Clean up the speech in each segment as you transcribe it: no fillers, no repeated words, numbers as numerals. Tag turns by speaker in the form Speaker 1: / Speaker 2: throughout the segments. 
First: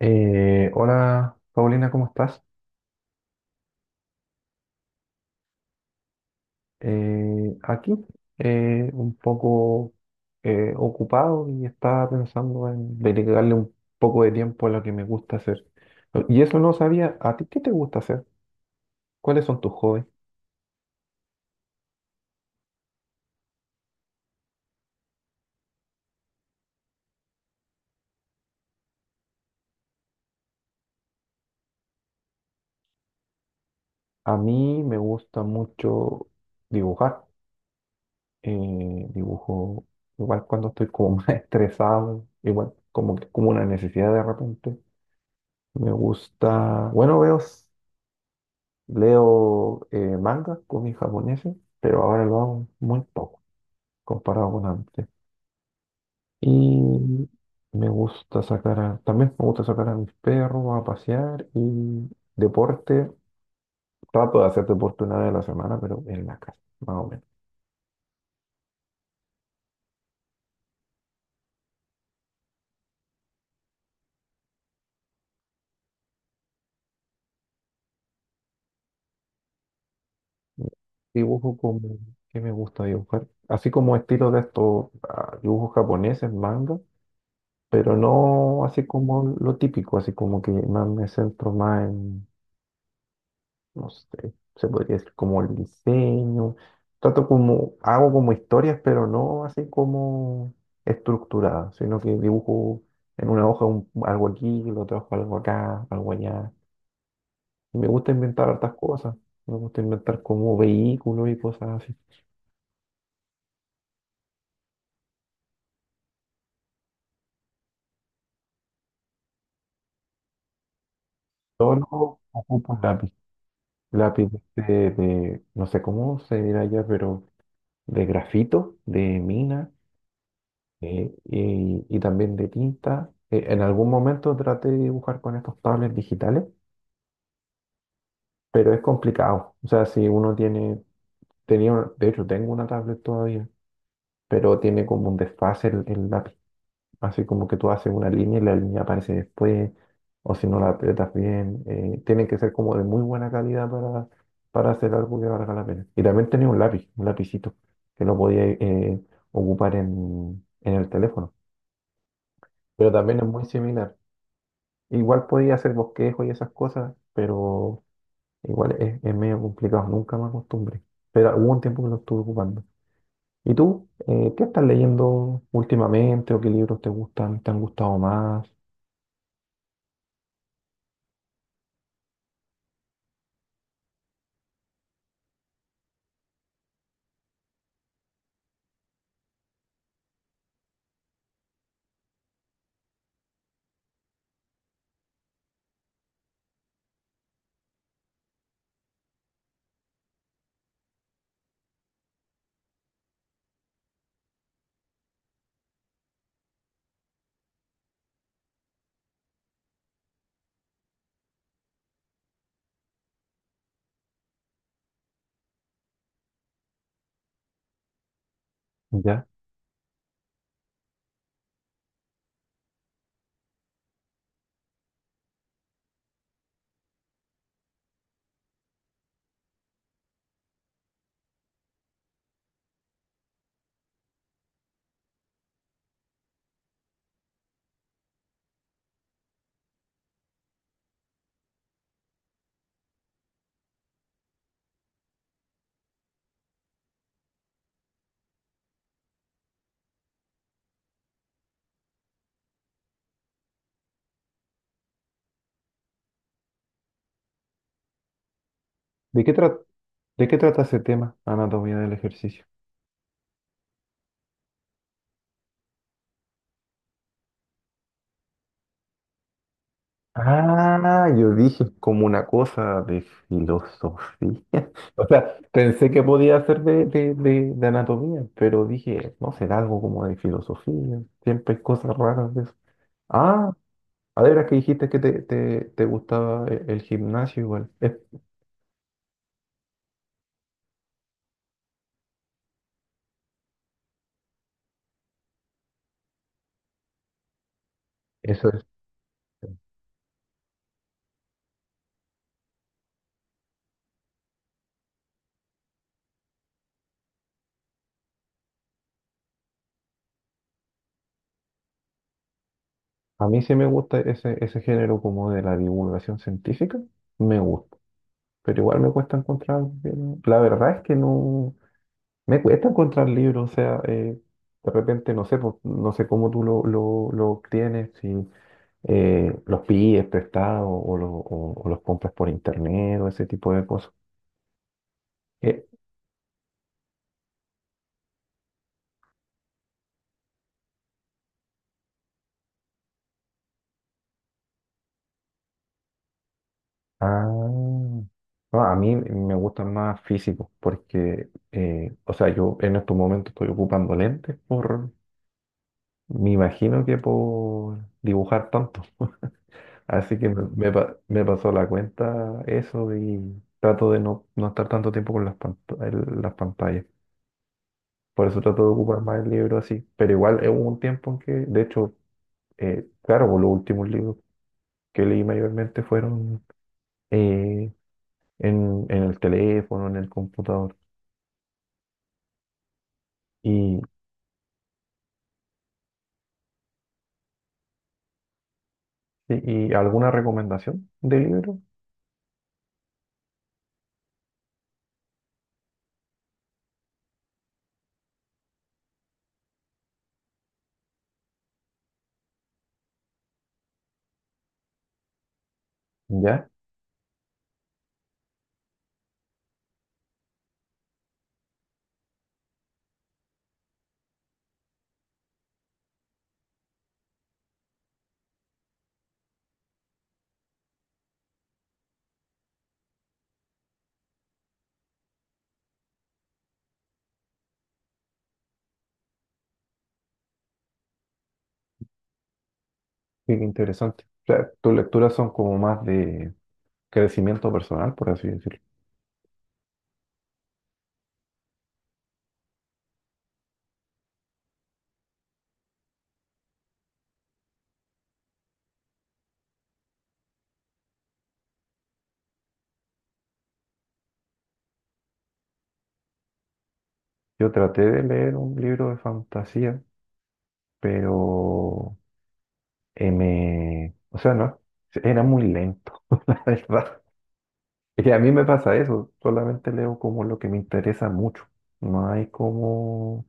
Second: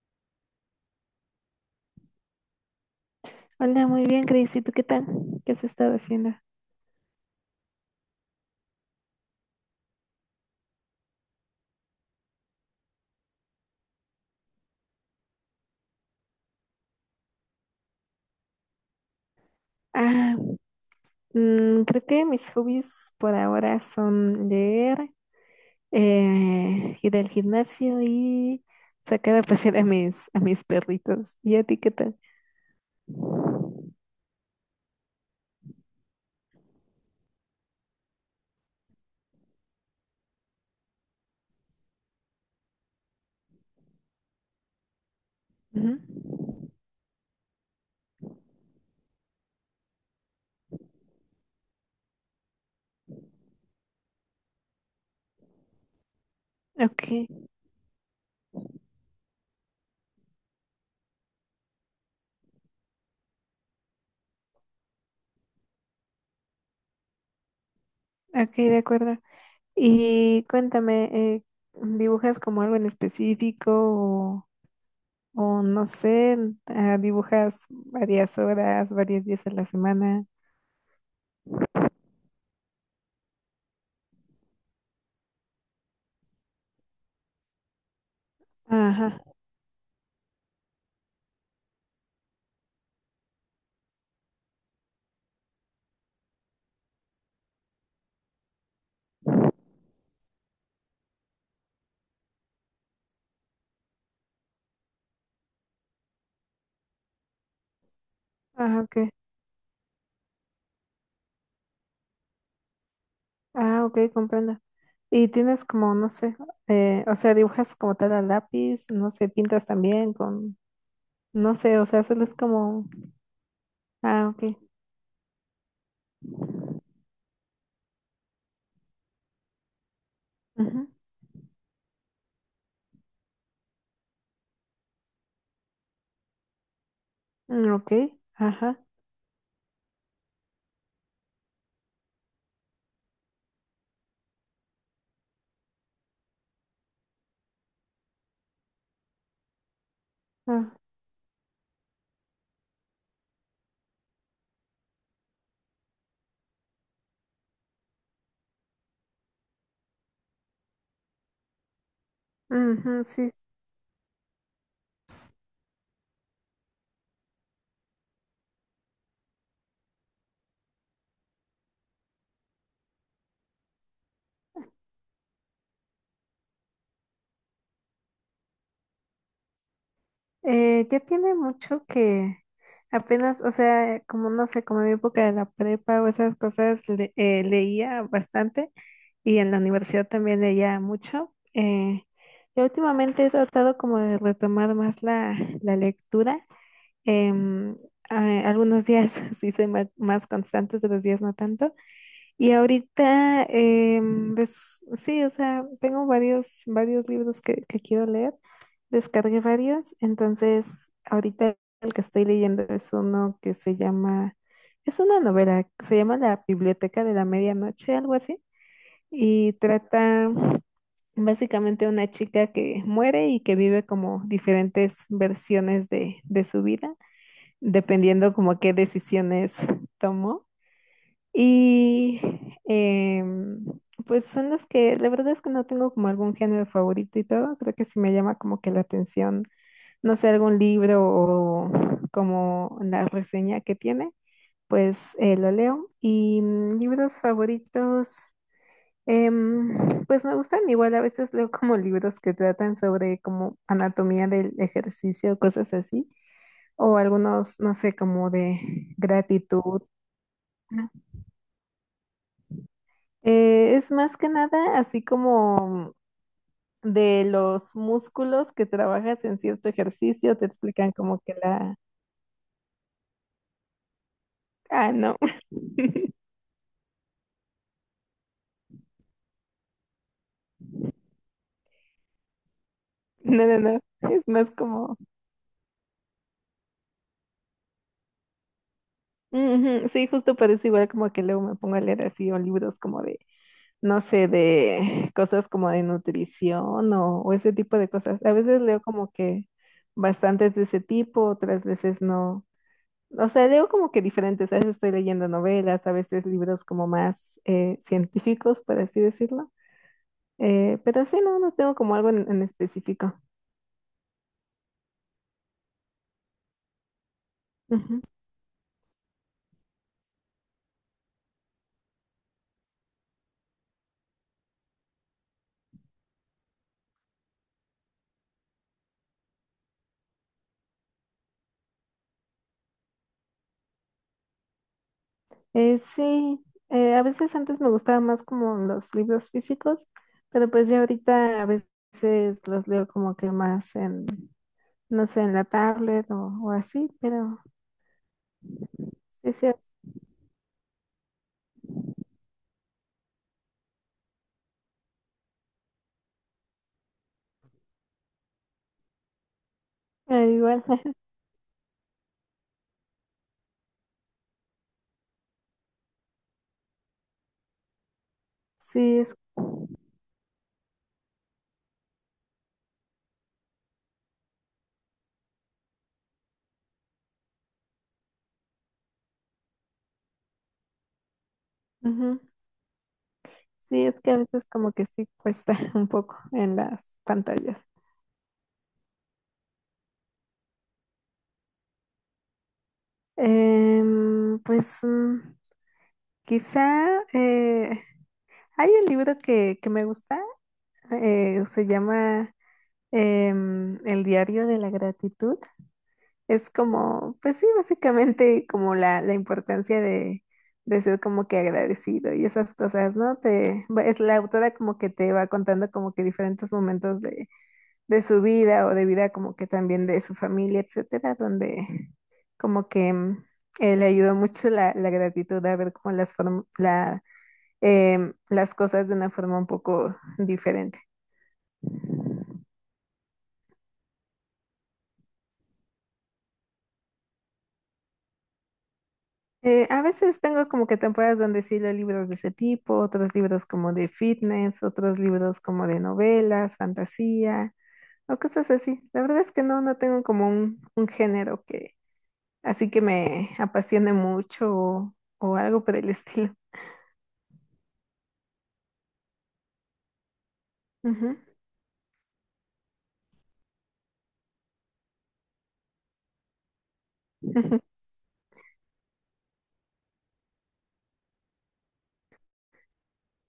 Speaker 1: Hola, Paulina, ¿cómo estás?
Speaker 2: Hola, muy bien, Cris. ¿Y tú qué tal? ¿Qué has estado haciendo?
Speaker 1: Aquí un poco ocupado y estaba pensando en dedicarle un poco de tiempo a lo que me gusta hacer. Y eso no sabía, ¿a ti qué te gusta hacer? ¿Cuáles son tus hobbies?
Speaker 2: Ah, Creo que mis hobbies por ahora son leer, ir al gimnasio y sacar a pasear a mis perritos. ¿Y a ti qué tal?
Speaker 1: A mí me gusta mucho dibujar. Dibujo igual cuando estoy como más estresado, igual como que como una necesidad de repente. Me
Speaker 2: Ujú.
Speaker 1: gusta, bueno, veo, leo mangas, cómics japoneses, pero ahora lo hago muy poco comparado con antes.
Speaker 2: Ok.
Speaker 1: Y me gusta también me gusta sacar a mis perros a pasear y deporte. Trato de hacer deporte una vez a la semana, pero en la casa, más o menos.
Speaker 2: Ok, de acuerdo. Y cuéntame, eh, ¿dibujas como algo en específico o no sé, dibujas varias horas, varios días a la semana?
Speaker 1: Dibujo como, ¿qué me gusta dibujar? Así como estilo de estos ah, dibujos japoneses, manga, pero no así
Speaker 2: Ajá.
Speaker 1: como lo típico, así como que más me centro más en, no sé, se podría decir como el diseño, trato como, hago como historias, pero no así como estructuradas, sino que dibujo en una hoja algo aquí, lo trabajo algo acá, algo allá. Y me gusta inventar hartas
Speaker 2: Ah, ok.
Speaker 1: cosas, me gusta inventar como vehículos y cosas así.
Speaker 2: Ah, ok, comprendo. Y tienes como, no sé, o sea, dibujas como tal a lápiz, no sé, pintas también con, no sé, o
Speaker 1: Solo
Speaker 2: sea, solo es
Speaker 1: ocupo un
Speaker 2: como,
Speaker 1: lápiz,
Speaker 2: ah,
Speaker 1: lápiz
Speaker 2: ok.
Speaker 1: de, no sé cómo se dirá ya, pero de grafito, de mina.
Speaker 2: Ujú.
Speaker 1: Sí, y también de tinta. En algún momento traté de dibujar con estos tablets digitales,
Speaker 2: Mm, ok,
Speaker 1: pero es
Speaker 2: ajá.
Speaker 1: complicado. O sea, si uno tiene, tenía, de hecho tengo una tablet todavía, pero tiene como un desfase el lápiz. Así como que tú haces una línea y la línea aparece después, o si no la
Speaker 2: Ah,
Speaker 1: aprietas bien. Tiene que ser como de muy buena calidad para hacer algo que valga la pena. Y también tenía un lápiz, un lapicito, que lo podía ocupar en el teléfono. Pero
Speaker 2: ujú,
Speaker 1: también es
Speaker 2: sí.
Speaker 1: muy similar. Igual podía hacer bosquejo y esas cosas, pero igual es medio complicado, nunca me acostumbré. Pero hubo un tiempo que lo estuve ocupando. ¿Y tú? ¿Qué estás leyendo últimamente o qué libros te gustan, te han gustado más?
Speaker 2: Ya tiene mucho que apenas, o sea, como no sé, como en mi época de la prepa o esas cosas, leía bastante y en la universidad también leía mucho. Yo últimamente he tratado como de retomar más la lectura. em, Algunos días sí soy más constante, otros días no tanto. Y ahorita, sí, o sea, tengo varios libros que quiero leer. Descargué varios, entonces ahorita el que estoy leyendo es uno que se llama, es una novela, se llama La Biblioteca de la Medianoche, algo así,
Speaker 1: ¿Ya?
Speaker 2: y trata básicamente una chica que muere y que vive como diferentes versiones de su vida, dependiendo como qué decisiones tomó. Y em, pues son las que, la verdad es que no tengo como algún género favorito y todo, creo que sí me llama como que la atención, no sé, algún libro o como la reseña que tiene, pues lo leo. Y libros favoritos, em, pues me gustan, igual a veces leo como libros que tratan sobre como anatomía del ejercicio, cosas así, o algunos, no sé, como de
Speaker 1: ¿De qué trata,
Speaker 2: gratitud.
Speaker 1: de qué trata ese tema, anatomía del ejercicio?
Speaker 2: Es más que nada así como de los músculos que trabajas en cierto ejercicio, te explican
Speaker 1: Ah,
Speaker 2: como
Speaker 1: yo
Speaker 2: que
Speaker 1: dije
Speaker 2: la...
Speaker 1: como una cosa de filosofía.
Speaker 2: Ah,
Speaker 1: O
Speaker 2: no,
Speaker 1: sea, pensé que podía ser de anatomía, pero dije, no será algo como de filosofía. Siempre hay cosas raras de eso.
Speaker 2: no,
Speaker 1: Ah,
Speaker 2: no, no,
Speaker 1: a
Speaker 2: es
Speaker 1: ver,
Speaker 2: más
Speaker 1: que dijiste
Speaker 2: como...
Speaker 1: que te gustaba el gimnasio igual. Es-
Speaker 2: Ujú. Sí, justo parece igual como que luego me pongo a leer así o libros como de, no sé, de cosas como de nutrición o ese tipo de cosas. A
Speaker 1: Eso
Speaker 2: veces
Speaker 1: es.
Speaker 2: leo como que bastantes de ese tipo, otras veces no. O sea, leo como que diferentes, a veces estoy leyendo novelas, a veces libros como más científicos, por así decirlo. Pero sí, no, no tengo como algo en específico.
Speaker 1: A mí sí me gusta ese género como de la divulgación científica, me gusta,
Speaker 2: Ujú.
Speaker 1: pero igual me cuesta encontrar, bien- la verdad es que no, me cuesta encontrar libros, o sea, de repente no sé, pues, no sé cómo tú lo obtienes, si los pides prestados o, o los compras por internet o ese tipo de cosas. Eh,
Speaker 2: Sí, a veces antes me gustaban más como los libros físicos, pero pues ya ahorita a veces los leo como que más en, no sé, en la tablet o así, pero
Speaker 1: Ah, no, a mí
Speaker 2: sí,
Speaker 1: me
Speaker 2: sí,
Speaker 1: gustan más físicos porque, o sea, yo en estos momentos estoy ocupando lentes por, me imagino que por dibujar tanto. Así que me,
Speaker 2: igual,
Speaker 1: me pasó la cuenta eso y trato de no, no estar tanto tiempo con las, las pantallas. Por eso trato de
Speaker 2: sí,
Speaker 1: ocupar
Speaker 2: es,
Speaker 1: más el libro así. Pero igual hubo un tiempo en que, de hecho, claro, por los últimos libros que leí mayormente fueron eh, en el teléfono, en el computador.
Speaker 2: ujú.
Speaker 1: ¿Y,
Speaker 2: Sí, es que a veces como que sí cuesta un poco en las pantallas.
Speaker 1: y alguna recomendación de libro?
Speaker 2: Pues quizá hay un libro que me gusta, se llama El diario de la gratitud.
Speaker 1: Ya,
Speaker 2: Es como, pues sí, básicamente como la importancia de ser como que agradecido y esas cosas, ¿no? Es la autora como que te va contando como que diferentes momentos de su vida o de vida como que también de su familia, etcétera, donde como que le ayudó mucho la gratitud a ver como las cosas de una forma un poco diferente.
Speaker 1: qué interesante. O sea, tus lecturas son como más de crecimiento personal, por así decirlo.
Speaker 2: A veces tengo como que temporadas donde sí leo libros de ese tipo, otros libros como de fitness, otros libros como de novelas, fantasía o cosas así. La verdad es que no, no tengo como un género que así que me apasione mucho o algo por el estilo.
Speaker 1: Yo traté de leer un libro de fantasía,
Speaker 2: Ujú,
Speaker 1: pero me... O sea, no, era muy lento, la verdad.
Speaker 2: ujú,
Speaker 1: Y a mí me pasa eso, solamente leo como lo que me interesa mucho. No hay como...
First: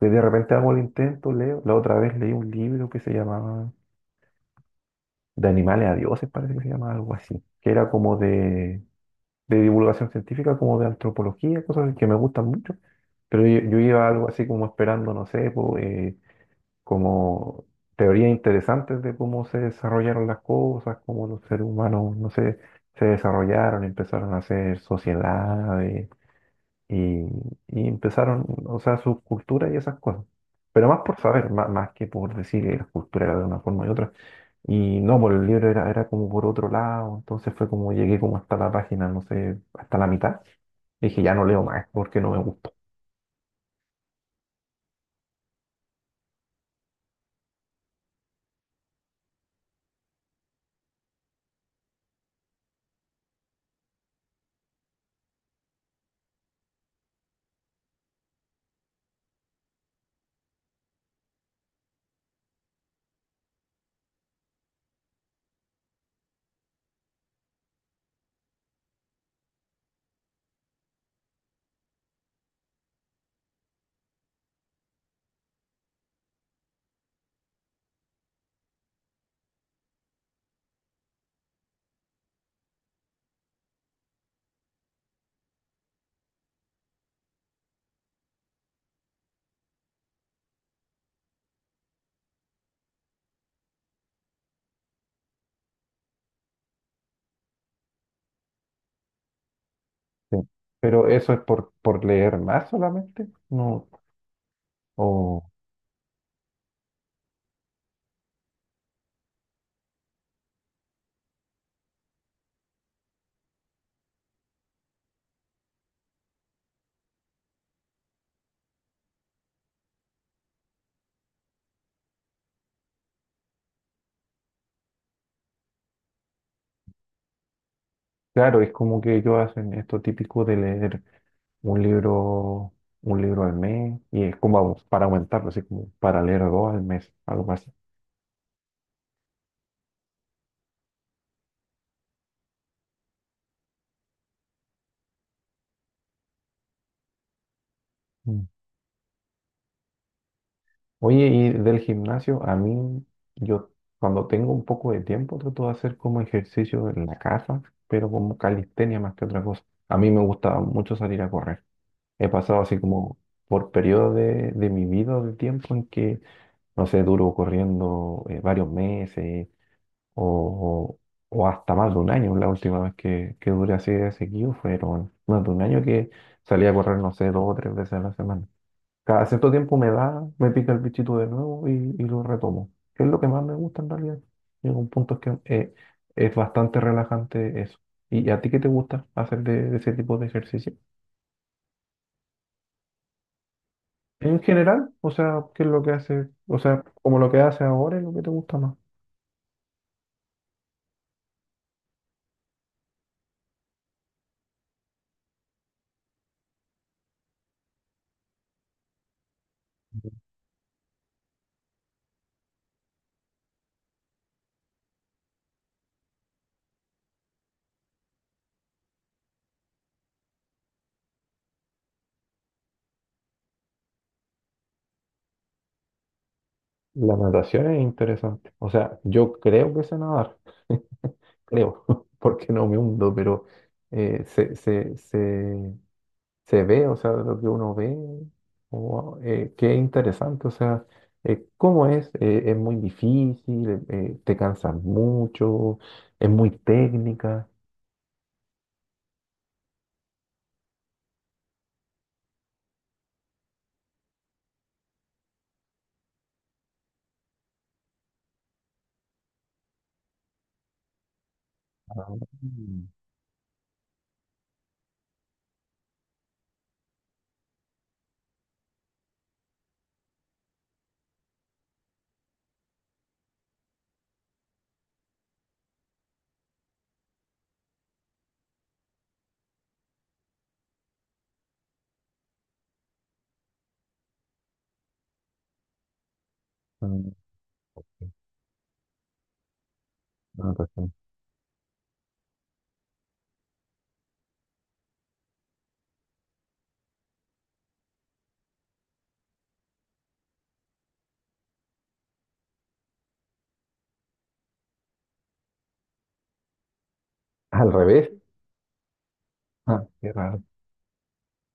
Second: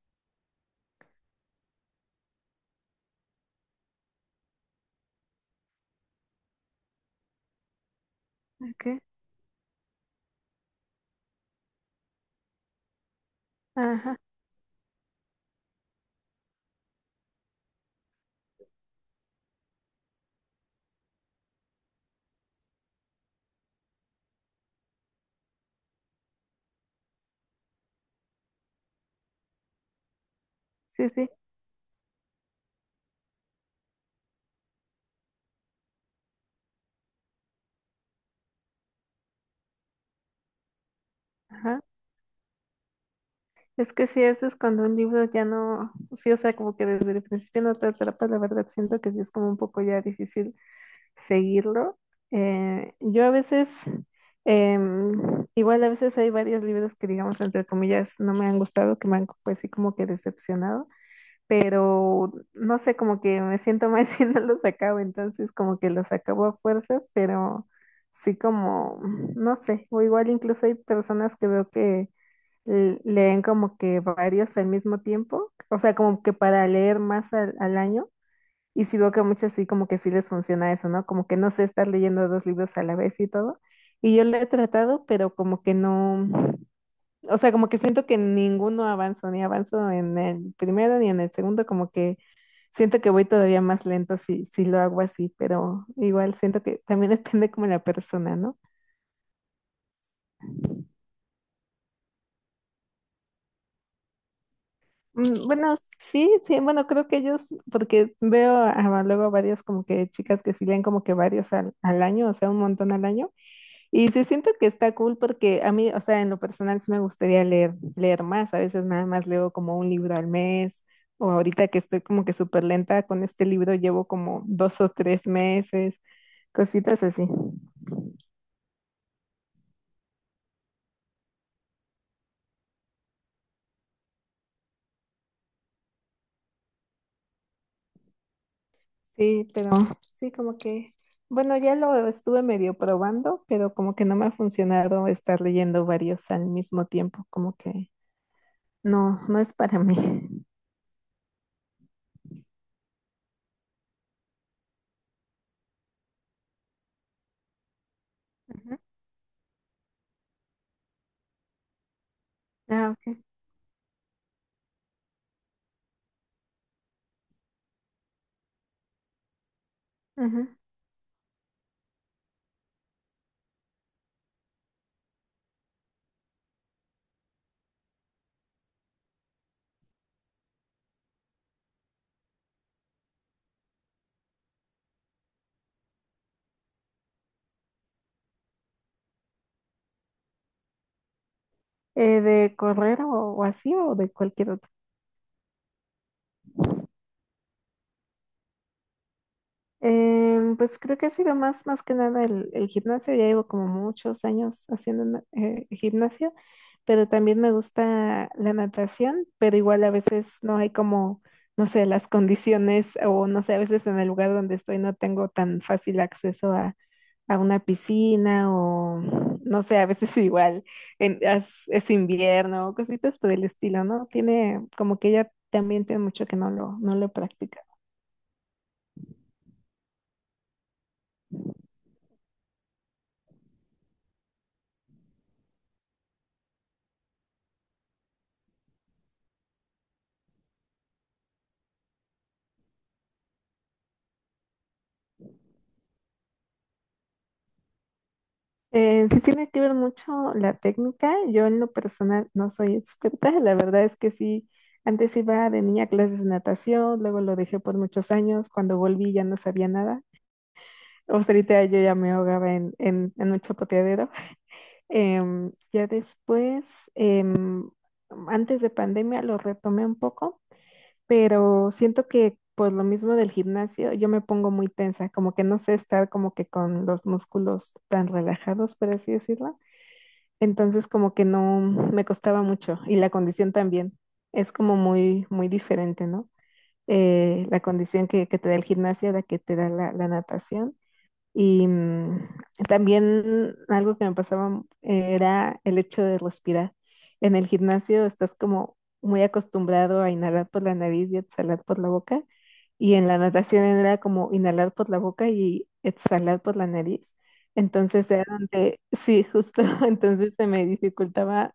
Speaker 1: que de repente hago el intento, leo. La otra vez leí un libro que se llamaba De animales a dioses, parece que se llama algo así, que era como
Speaker 2: ok.
Speaker 1: de divulgación científica, como de antropología, cosas que me gustan mucho, pero yo iba
Speaker 2: Ajá,
Speaker 1: algo así como esperando, no sé, po, como teorías interesantes de cómo se desarrollaron las cosas, cómo los seres humanos, no sé, se desarrollaron, empezaron a hacer sociedades, y, y empezaron, o sea, su cultura y esas cosas. Pero más
Speaker 2: sí,
Speaker 1: por
Speaker 2: sí,
Speaker 1: saber, más, que por decir que la cultura era de una forma y otra. Y no, por el libro era, era como por otro lado. Entonces fue como llegué como hasta la página, no sé, hasta la mitad. Dije, ya no leo
Speaker 2: ajá.
Speaker 1: más porque no me gustó.
Speaker 2: Es que sí, eso es cuando un libro ya no, sí, o sea, como que desde el principio no te atrapa, la verdad siento que sí es como un poco ya difícil seguirlo. Yo a veces, igual a veces hay varios libros que digamos, entre comillas, no me han gustado, que me han pues sí como que decepcionado. Pero no sé, como que me siento mal si no los acabo, entonces como que los acabo a fuerzas, pero sí como, no sé, o igual incluso hay personas que veo que leen como que varios al mismo tiempo, o sea, como que para leer más al año, y sí veo que a muchos sí como que sí les funciona eso, ¿no? Como que no sé estar leyendo dos libros a la vez y todo, y yo lo he tratado, pero como que no... O sea, como que siento que ninguno avanzó, ni avanzo en el primero ni en el segundo, como que siento que voy todavía más lento si lo hago así, pero igual siento que también depende como la persona, ¿no?
Speaker 1: Sí. Pero eso es por leer más solamente. No, o,
Speaker 2: Mm, bueno, sí, sí, bueno, creo que ellos, porque veo luego varias como que chicas que sí leen como que varios al año, o sea, un montón al año, y sí siento que está cool porque a mí, o sea, en lo personal sí me gustaría leer, leer más, a veces nada más leo como un libro al mes, o ahorita que estoy como que súper lenta con este libro, llevo como dos o tres meses, cositas así.
Speaker 1: claro, es como que ellos hacen esto típico de leer un libro, un libro al mes. Y es como para aumentarlo, así como para leer dos al mes, algo así.
Speaker 2: Sí, pero sí, como que, bueno, ya lo estuve medio probando, pero como que no me ha funcionado estar leyendo varios al mismo tiempo, como que
Speaker 1: Mm.
Speaker 2: no, no es para mí.
Speaker 1: Oye, y del gimnasio, a mí, yo cuando tengo un poco de tiempo trato de hacer como ejercicio en la casa, pero como
Speaker 2: Ujú.
Speaker 1: calistenia más que otra cosa. A mí me gusta mucho salir a correr. He pasado así
Speaker 2: Ah, ok.
Speaker 1: como por periodos de mi vida o de tiempo en que, no sé, duro corriendo varios meses
Speaker 2: Ujú.
Speaker 1: o, o hasta más de un año. La última vez que duré así de seguido fueron más de un año que salí a correr, no sé, dos o tres veces a la semana. Cada cierto tiempo me da, me pica el bichito de nuevo y lo retomo. Que es lo que más me gusta en realidad. Llega un punto que es bastante relajante eso. ¿Y a ti qué te gusta hacer de ese tipo de ejercicio?
Speaker 2: ¿De correr o así o de
Speaker 1: En
Speaker 2: cualquier
Speaker 1: general, o sea, ¿qué es lo que hace? O sea, como lo que hace ahora es lo que te gusta más.
Speaker 2: Pues creo que ha sido más, más que nada el gimnasio. Ya llevo como muchos años haciendo gimnasio, pero también me gusta la natación, pero igual a veces no hay como, no sé, las condiciones o no sé, a veces en el lugar donde estoy no tengo tan fácil acceso a una piscina o no sé, a veces igual es invierno o cositas por el estilo, ¿no? Tiene como que ya también tiene mucho que no no lo
Speaker 1: La
Speaker 2: practico.
Speaker 1: natación es interesante. O sea, yo creo que sé nadar, creo, porque no me hundo, pero sé, se ve, o sea, lo que uno ve, o, qué interesante, o sea, cómo es muy difícil, te cansas mucho, es muy técnica.
Speaker 2: Sí tiene que ver mucho la técnica. Yo en lo personal no soy experta. La verdad es que sí, antes iba de niña a clases de natación, luego lo dejé por muchos años. Cuando volví ya no sabía nada. O sea, ahorita yo ya
Speaker 1: Ah,
Speaker 2: me ahogaba
Speaker 1: mm,
Speaker 2: en un chapoteadero. Em, ya después, em, antes de pandemia lo retomé un poco, pero siento que por lo mismo del gimnasio yo me pongo muy tensa, como que no sé estar como que con los músculos tan relajados, por así decirlo. Entonces como que no me costaba mucho y la condición también es como muy, muy diferente, ¿no?
Speaker 1: mm,
Speaker 2: La condición que te da el gimnasio a la que te da la
Speaker 1: ah, pues
Speaker 2: natación.
Speaker 1: sí.
Speaker 2: Y también algo que me pasaba era el hecho de respirar. En el gimnasio estás como muy acostumbrado a inhalar por la nariz y exhalar por la boca. Y en la natación era como inhalar por la boca y exhalar por la nariz.
Speaker 1: Al revés,
Speaker 2: Entonces era donde, sí, justo,
Speaker 1: ah, qué
Speaker 2: entonces
Speaker 1: raro.
Speaker 2: se me dificultaba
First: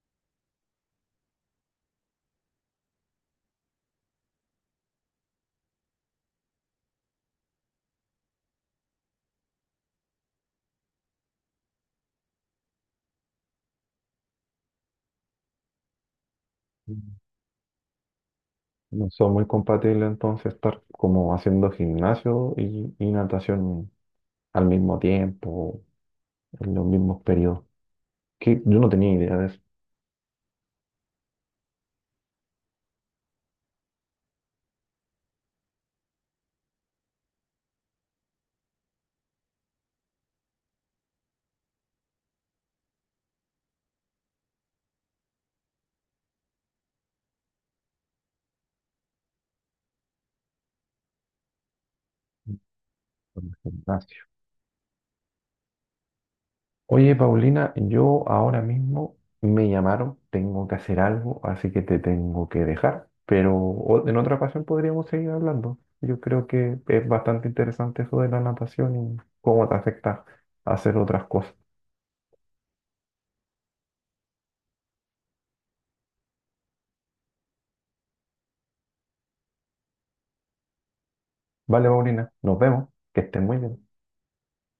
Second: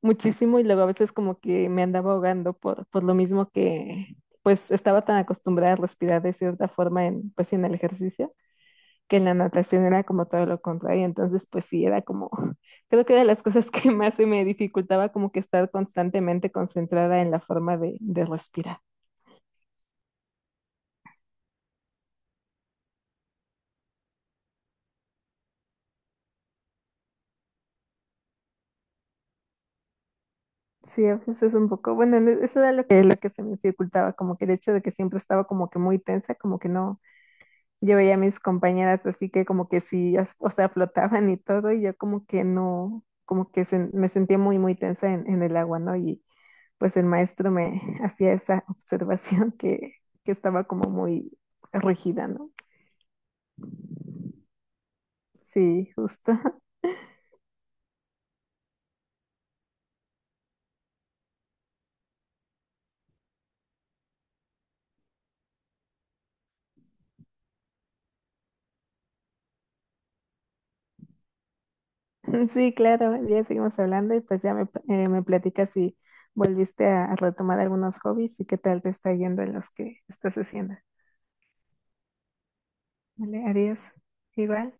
Speaker 2: muchísimo y luego a veces como que me andaba ahogando por lo mismo que pues estaba tan acostumbrada a respirar de cierta forma en, pues, en el ejercicio, que en la natación era como todo lo contrario, entonces pues sí, era como, creo que era de las cosas que más se me dificultaba como que estar constantemente
Speaker 1: Mm.
Speaker 2: concentrada en la forma de respirar.
Speaker 1: No son muy compatibles entonces estar como haciendo gimnasio y natación al mismo tiempo, en los mismos periodos. Que yo no tenía idea de eso.
Speaker 2: Sí, a veces es un poco, bueno, eso era lo que se me dificultaba, como que el hecho de que siempre estaba como que muy tensa, como que no, yo veía a mis compañeras así que como que sí, o sea, flotaban y todo, y yo como que no, como que se, me sentía muy, muy tensa en el agua, ¿no? Y pues el maestro me hacía esa observación que estaba como muy rígida, ¿no?
Speaker 1: Gimnasio.
Speaker 2: Sí, justo.
Speaker 1: Oye, Paulina, yo ahora mismo me llamaron, tengo que hacer algo, así que te tengo que dejar, pero en otra ocasión podríamos seguir hablando. Yo creo que es bastante interesante eso de la natación y cómo te afecta hacer otras cosas.
Speaker 2: Sí, claro, ya seguimos hablando y pues ya me, me platicas si volviste a retomar algunos hobbies y qué tal te está yendo en los que estás haciendo.
Speaker 1: Vale, Paulina, nos vemos, que estés
Speaker 2: Vale,
Speaker 1: muy bien.
Speaker 2: adiós. Igual.